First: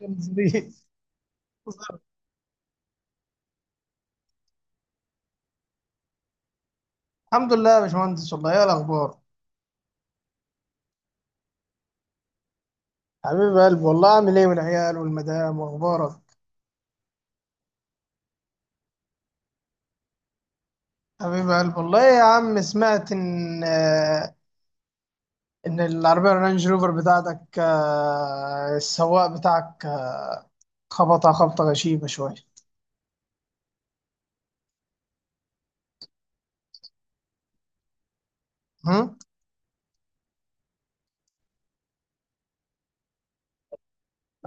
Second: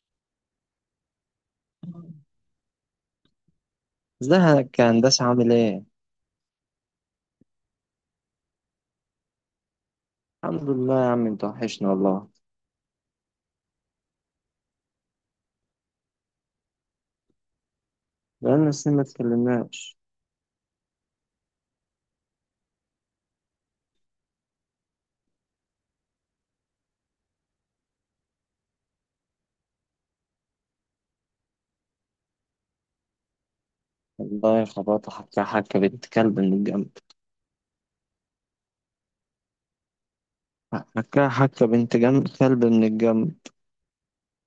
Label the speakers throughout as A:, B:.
A: غمزليز.
B: ازيك يا هندسة، عامل ايه؟
A: الحمد لله يا باشمهندس، والله ايه الاخبار؟
B: الحمد لله يا عم، انت وحشنا والله.
A: حبيب قلب والله، عامل ايه والعيال والمدام واخبارك؟
B: بقالنا سنين ما اتكلمناش.
A: حبيب قلب والله يا عم. سمعت ان العربيه الرانج روفر بتاعتك، السواق بتاعك خبطها خبطه غشيمه شويه.
B: والله خبطت حكا حكا بنت كلب من الجنب.
A: هم؟
B: حكا حكا بنت جنب كلب من الجنب.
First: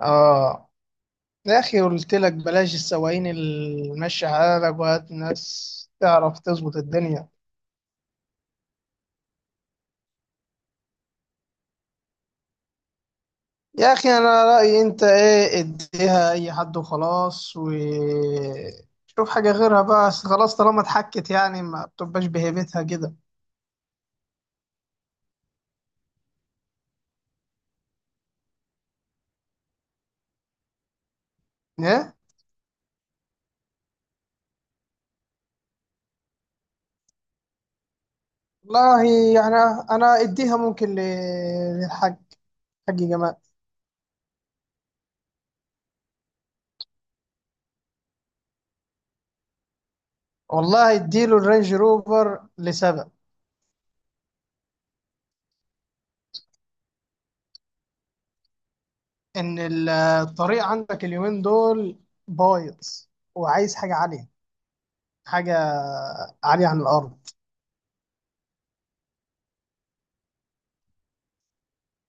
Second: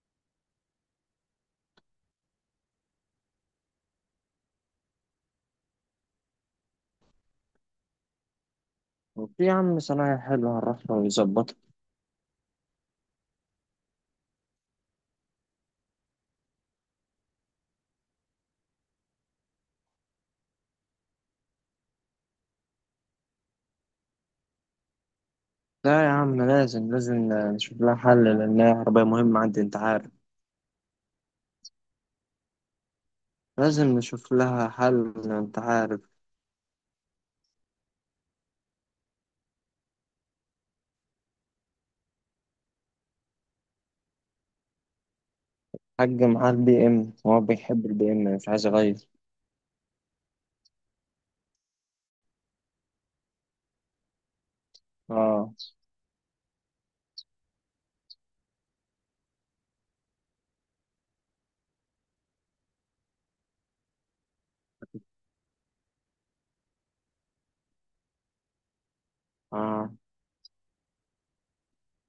A: اه. يا اخي قلت لك بلاش السواقين اللي ماشيه حالك، وهات ناس تعرف تظبط الدنيا.
B: وفي يا عم صنايعي حلو، هنروح له ويظبطها.
A: يا اخي انا رايي انت ايه، اديها اي حد وخلاص وشوف حاجه غيرها بقى. أصل خلاص طالما اتحكت يعني ما بتبقاش بهيبتها كده.
B: لا يا عم، لازم لازم نشوف لها حل لأنها عربية مهمة عندي، انت عارف.
A: ايه
B: لازم نشوف لها حل، انت عارف.
A: والله. يعني انا اديها ممكن ل- للحاج حاج جمال.
B: حاج معاه البي ام، هو بيحب البي ام مش عايز اغير.
A: والله اديله الرينج روفر لسبب
B: اه،
A: ان الطريق عندك اليومين دول بايظ، وعايز حاجه عاليه، حاجه عاليه عن الارض.
B: اه،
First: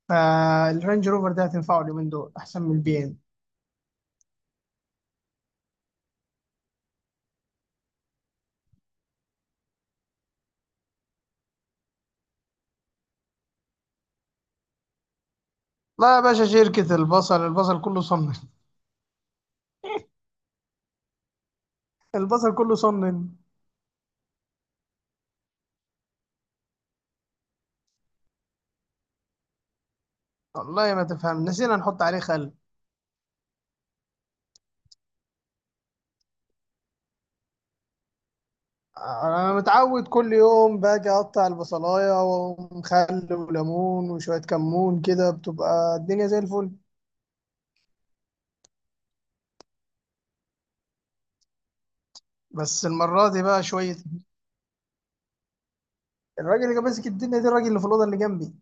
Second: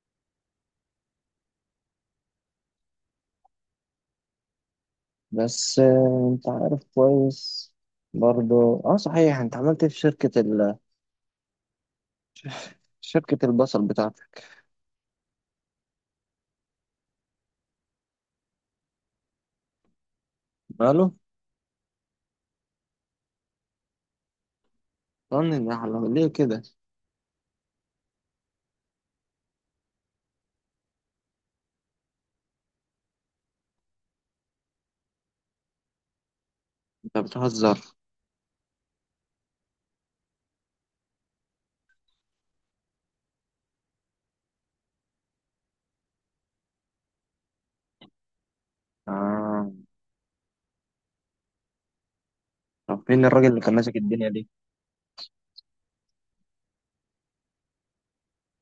A: فالرينج روفر ده هتنفعه اليومين دول احسن من البي ام.
B: بس انت عارف كويس. برضو اه صحيح، انت عملت إيه في شركة شركة البصل بتاعتك؟
A: لا يا باشا، شركة البصل البصل كله صنن.
B: ماله؟
A: البصل كله صنن.
B: طن النحلة ليه كده؟
A: والله ما تفهم، نسينا نحط عليه خل.
B: انت بتهزر.
A: انا متعود كل يوم باجي اقطع البصلايه ومخل وليمون وشويه كمون كده بتبقى الدنيا زي الفل.
B: آه.
A: بس
B: طب فين
A: المره دي
B: الراجل اللي
A: بقى
B: كان ماسك
A: شويه.
B: الدنيا دي؟
A: الراجل اللي كان ماسك الدنيا دي، الراجل اللي في الاوضه اللي جنبي.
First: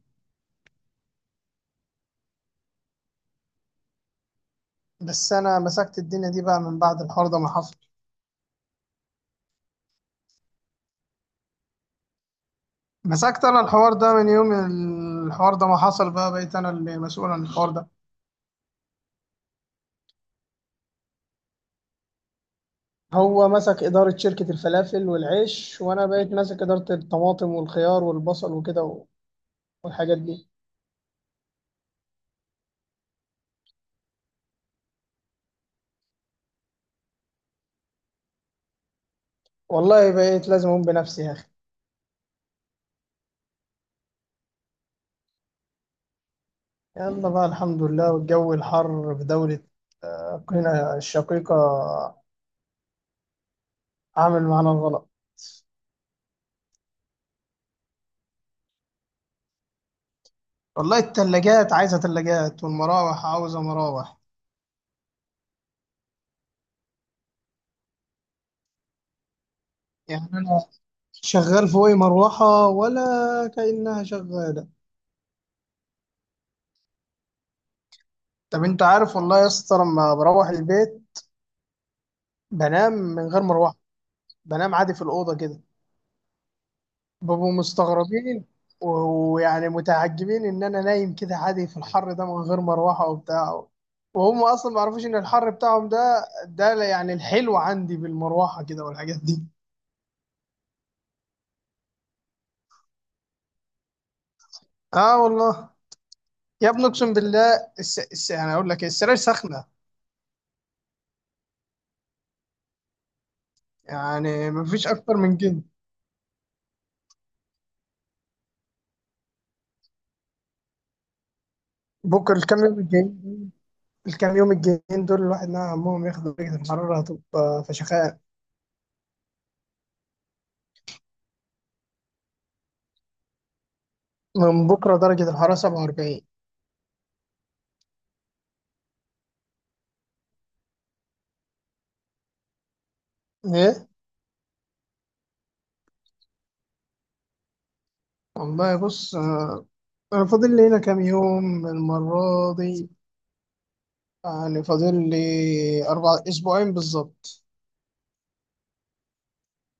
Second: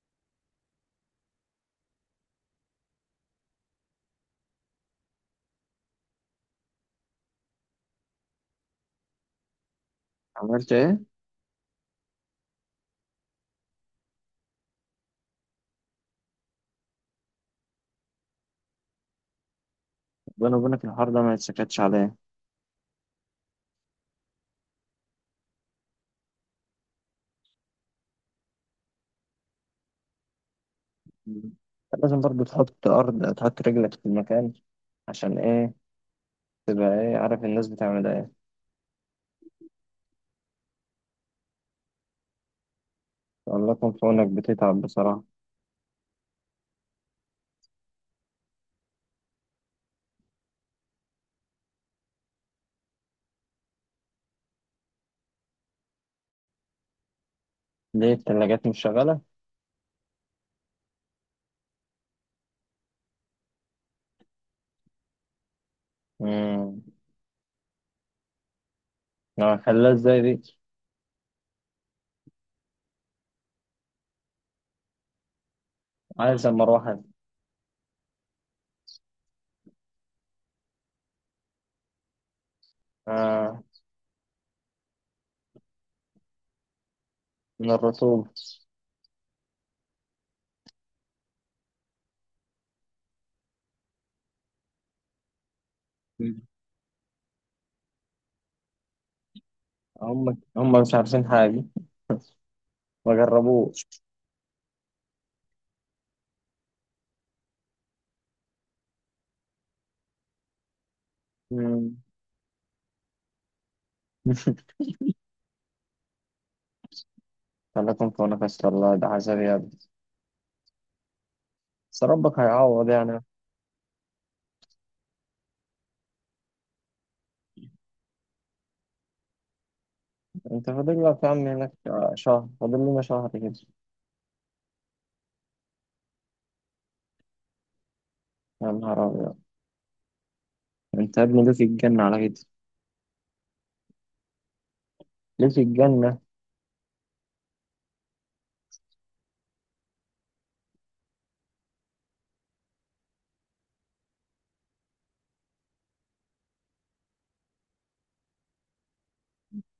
A: بس انا مسكت الدنيا دي بقى من بعد الحوار ده ما حصل.
B: عملت ايه؟
A: مسكت انا الحوار ده من يوم الحوار ده ما حصل، بقى بقيت انا اللي مسؤول عن الحوار ده.
B: ربنا وبينك، الحوار ده ما يتسكتش عليه.
A: هو مسك إدارة شركة الفلافل والعيش، وأنا بقيت ماسك إدارة الطماطم والخيار والبصل وكده والحاجات دي.
B: مم. لازم برضو تحط أرض، تحط رجلك في المكان. عشان ايه؟ تبقى ايه، عارف الناس بتعمل ايه.
A: والله بقيت لازم أقوم بنفسي يا أخي.
B: والله يكون في عونك، بتتعب بصراحة.
A: يلا بقى الحمد لله. والجو الحر في دولة أوكرانيا الشقيقة عامل معانا الغلط.
B: ليه التلاجات مش شغالة؟
A: والله التلاجات عايزة تلاجات، والمراوح عاوزة مراوح.
B: امم خلاها ازاي
A: يعني
B: دي؟
A: أنا شغال فوقي مروحة ولا كأنها شغالة.
B: عايز مروحة
A: طب أنت عارف والله يا اسطى، لما بروح البيت بنام من غير مروحة، بنام عادي في الأوضة كده. بابو
B: من الرسول.
A: مستغربين ويعني متعجبين ان انا نايم كده عادي في الحر ده من غير مروحه وبتاع. وهم اصلا ما يعرفوش ان الحر بتاعهم ده، ده يعني الحلو عندي بالمروحه كده والحاجات دي.
B: هم مش عارفين حاجة، ما جربوش.
A: اه والله. يا ابني اقسم بالله يعني اقول لك إيه، السراير سخنه.
B: مم.
A: يعني ما فيش اكتر من كده.
B: خليكم في نفس الله، ده عذاب يا ابني، بس
A: بكره
B: ربك هيعوض يعني.
A: الكام يوم الجايين دول الواحد نعم عمهم ياخدوا درجه الحراره هتبقى فشخاء.
B: انت فاضل لك يا عم هناك شهر، فاضل لنا شهر كده.
A: من بكره درجه الحراره 47.
B: يا نهار ابيض، انت يا ابني ليه في الجنة على كده؟
A: ايه
B: ليه في الجنة؟
A: والله. بص أنا فاضل لي هنا كام يوم المرة دي. يعني فاضل لي أربع أسبوعين بالظبط.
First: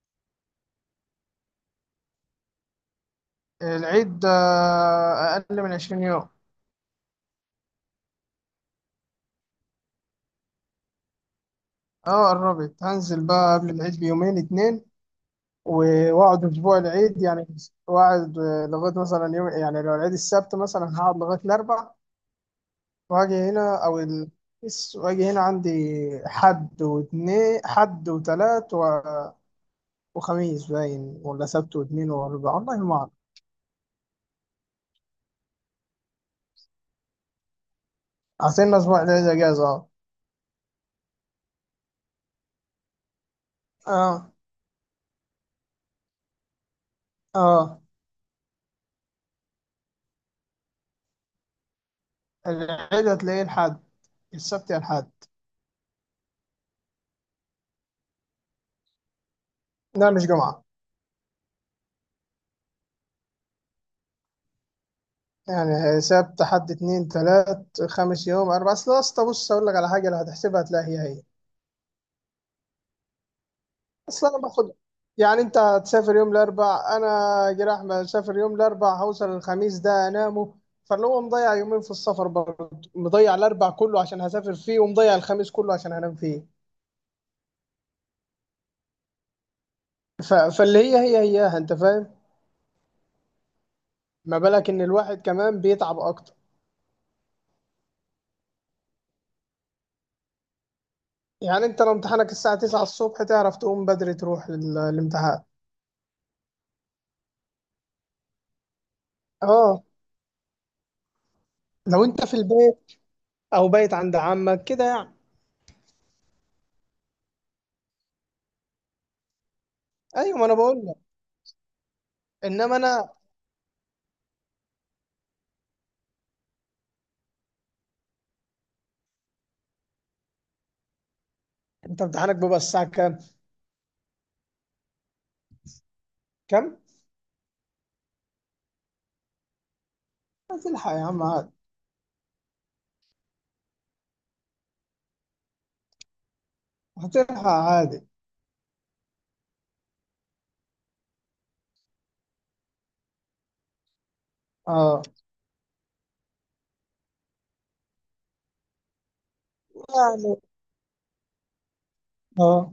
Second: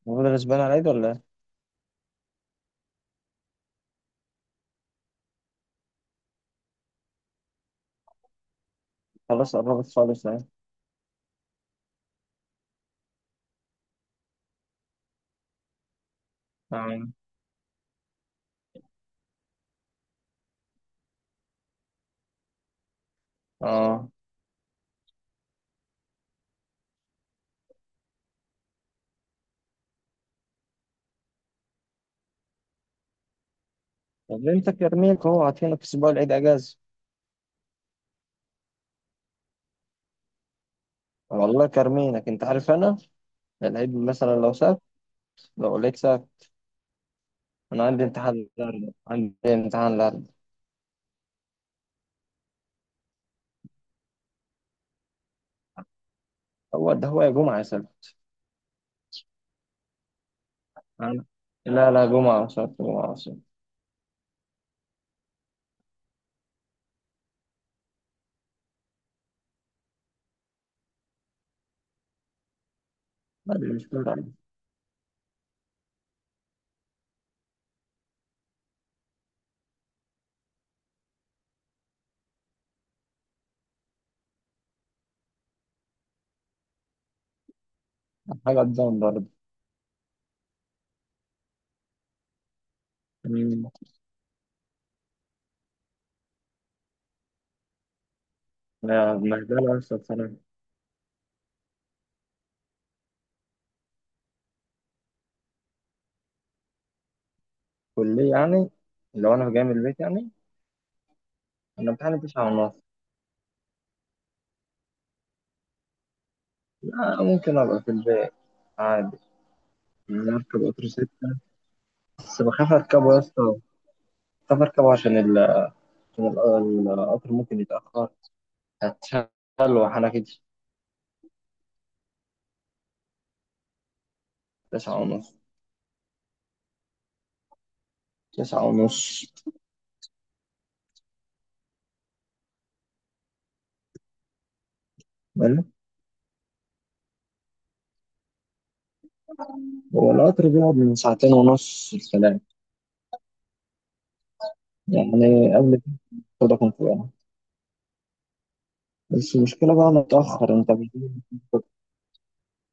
B: المفروض غصبان على ايد ولا ايه؟
A: العيد ده أقل من عشرين يوم.
B: خلاص قربت خالص اهي.
A: أه قربت. هنزل بقى قبل العيد بيومين اتنين وأقعد أسبوع
B: اه،
A: العيد يعني. وأقعد لغاية مثلا يوم، يعني لو العيد السبت مثلا هقعد لغاية الأربع. وأجي هنا
B: اه.
A: وأجي هنا عندي حد واتنين حد وتلات وخميس باين ولا سبت واتنين وأربع، والله ما أعرف.
B: طب انت كارمينك اهو عاطينك اسبوع العيد اجازة؟
A: عاطلنا أسبوع العيد إجازة.
B: والله كارمينك، انت عارف انا، العيد
A: أه.
B: مثلا لو سبت، لو لقيت سبت.
A: أه.
B: انا عندي امتحان النهارده، عندي امتحان.
A: أه. العيد هتلاقيه الحد السبت يا الحد.
B: هو ده هو، يا جمعة يا سيدي.
A: لا مش جمعة.
B: أنا- لا لا، جمعة وسبت، جمعة وسبت.
A: يعني سبت حد اتنين تلات خمس يوم أربعة. أصل بص أقول لك على حاجة، لو هتحسبها هتلاقي هي هي.
B: لا، دي مش كل
A: أصل أنا باخد. يعني أنت هتسافر يوم الأربع، أنا جراح مسافر يوم الأربع هوصل الخميس ده أنامه. فاللي هو مضيع يومين في السفر برضه، مضيع الأربع كله عشان هسافر فيه، ومضيع الخميس كله عشان هنام فيه.
B: حاجة قدام برضه.
A: فاللي هي هي هياها، أنت فاهم.
B: أمم.
A: ما بالك إن الواحد كمان بيتعب أكتر.
B: لا، بهدلة بس بصراحة.
A: يعني انت لو امتحانك الساعة 9 الصبح، تعرف تقوم بدري تروح الامتحان.
B: كلية يعني، لو أنا جاي من
A: اه
B: البيت يعني. أنا
A: لو
B: امتحاني
A: انت في
B: 9:30.
A: البيت او بايت عند عمك كده يعني.
B: لا، ممكن أبقى في البيت عادي. يعني
A: ايوه، ما انا
B: أركب
A: بقول
B: قطر
A: لك.
B: ستة بس بخاف
A: انما انا،
B: أركبه يا اسطى. بخاف أركبه القطر ممكن يتأخر، هتشغل وأنا كده.
A: انت امتحانك بيبقى الساعة كام
B: 9:30،
A: كام
B: 9:30.
A: هتلحق يا عم عادي.
B: حلو؟
A: هتلحق عادي.
B: هو القطر بيقعد من ساعتين ونص الكلام،
A: اه.
B: يعني قبل ده كان فوقها. بس المشكلة بقى أنا
A: يعني
B: متأخر أنت مش.
A: اه.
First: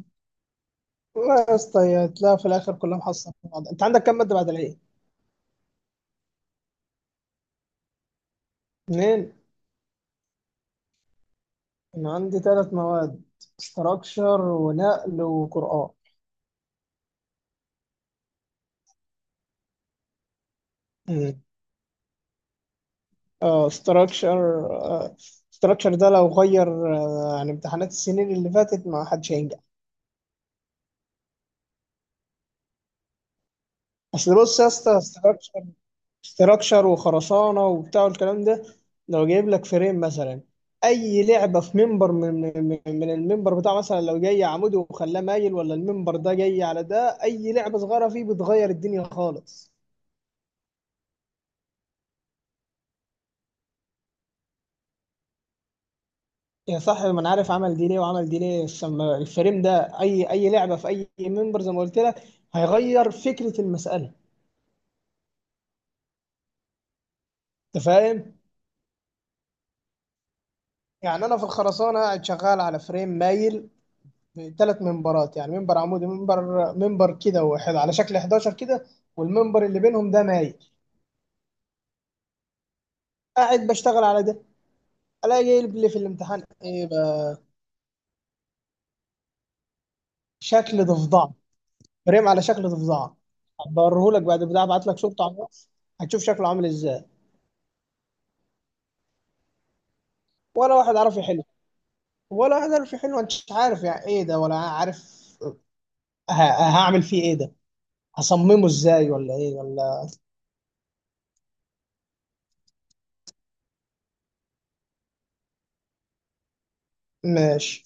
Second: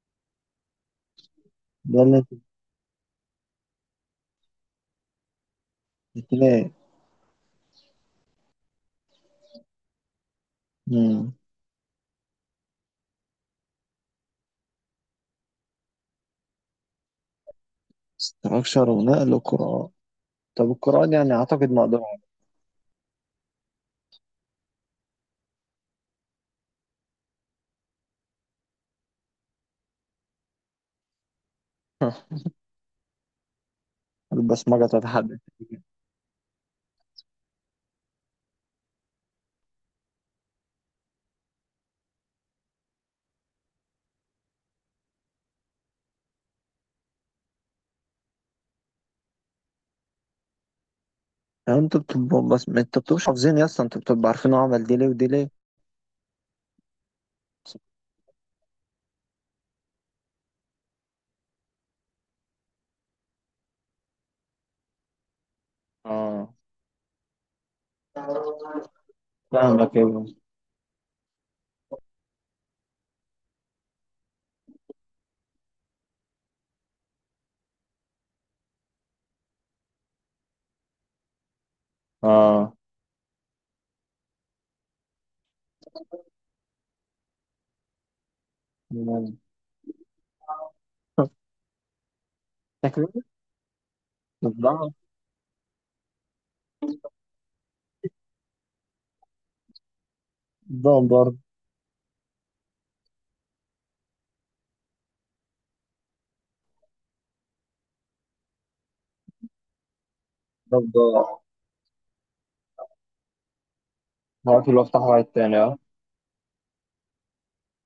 A: لا يا
B: ده
A: اسطى،
B: اللي أنت
A: تلاقي في الاخر كلها محصلة في بعض. انت عندك كام مادة بعد العيد؟
B: بتلاقي.
A: اتنين.
B: مم.
A: انا عندي ثلاث مواد: استراكشر ونقل وقرآن.
B: استراكشر ونقل وقراءة. طب القراءة دي يعني أعتقد مقدور عليها.
A: اه. ستراكشر. ستراكشر ده لو غير عن امتحانات السنين اللي فاتت ما حدش هينجح. اصل بص يا
B: البصمجة
A: اسطى،
B: تتحدد.
A: ستراكشر وخرسانه وبتاع الكلام ده، لو جايب لك فريم مثلا اي لعبه في منبر من المنبر بتاع، مثلا لو جاي عمودي وخلاه مايل ولا المنبر ده جاي على ده، اي لعبه صغيره فيه بتغير الدنيا خالص.
B: يعني أنت بتبقى، بس ما أنت بتبقى حافظين يا اسطى، أنت بتبقى عارفين هو عمل دي ليه ودي ليه.
A: يا صاحبي ما انا عارف عمل دي ليه وعمل دي ليه. الفريم ده اي لعبه في اي منبر زي ما قلت لك هيغير فكره المساله.
B: اه.
A: انت فاهم.
B: فاهمك أيوه.
A: يعني انا في الخرسانه قاعد شغال على فريم مايل ثلاث منبرات، يعني منبر عمودي منبر كده واحد على شكل 11 كده، والمنبر اللي بينهم ده مايل.
B: اه.
A: قاعد بشتغل على ده، الاقي يقلب لي في الامتحان ايه بقى؟
B: مم.
A: شكل ضفدعه. فريم على شكل
B: شكله.
A: ضفدعه. هبوريهولك بعد البتاع، ابعت
B: ده
A: لك صورته على الواتس هتشوف شكله عامل ازاي. ولا
B: ده
A: واحد عارف
B: برضه.
A: يحله. ولا واحد عارف يحله، انت مش عارف يعني ايه ده ولا عارف ه- هعمل فيه ايه ده، هصممه ازاي ولا ايه ولا.
B: ده عارف اللي هو افتح واحد تاني. اه.
A: ماشي.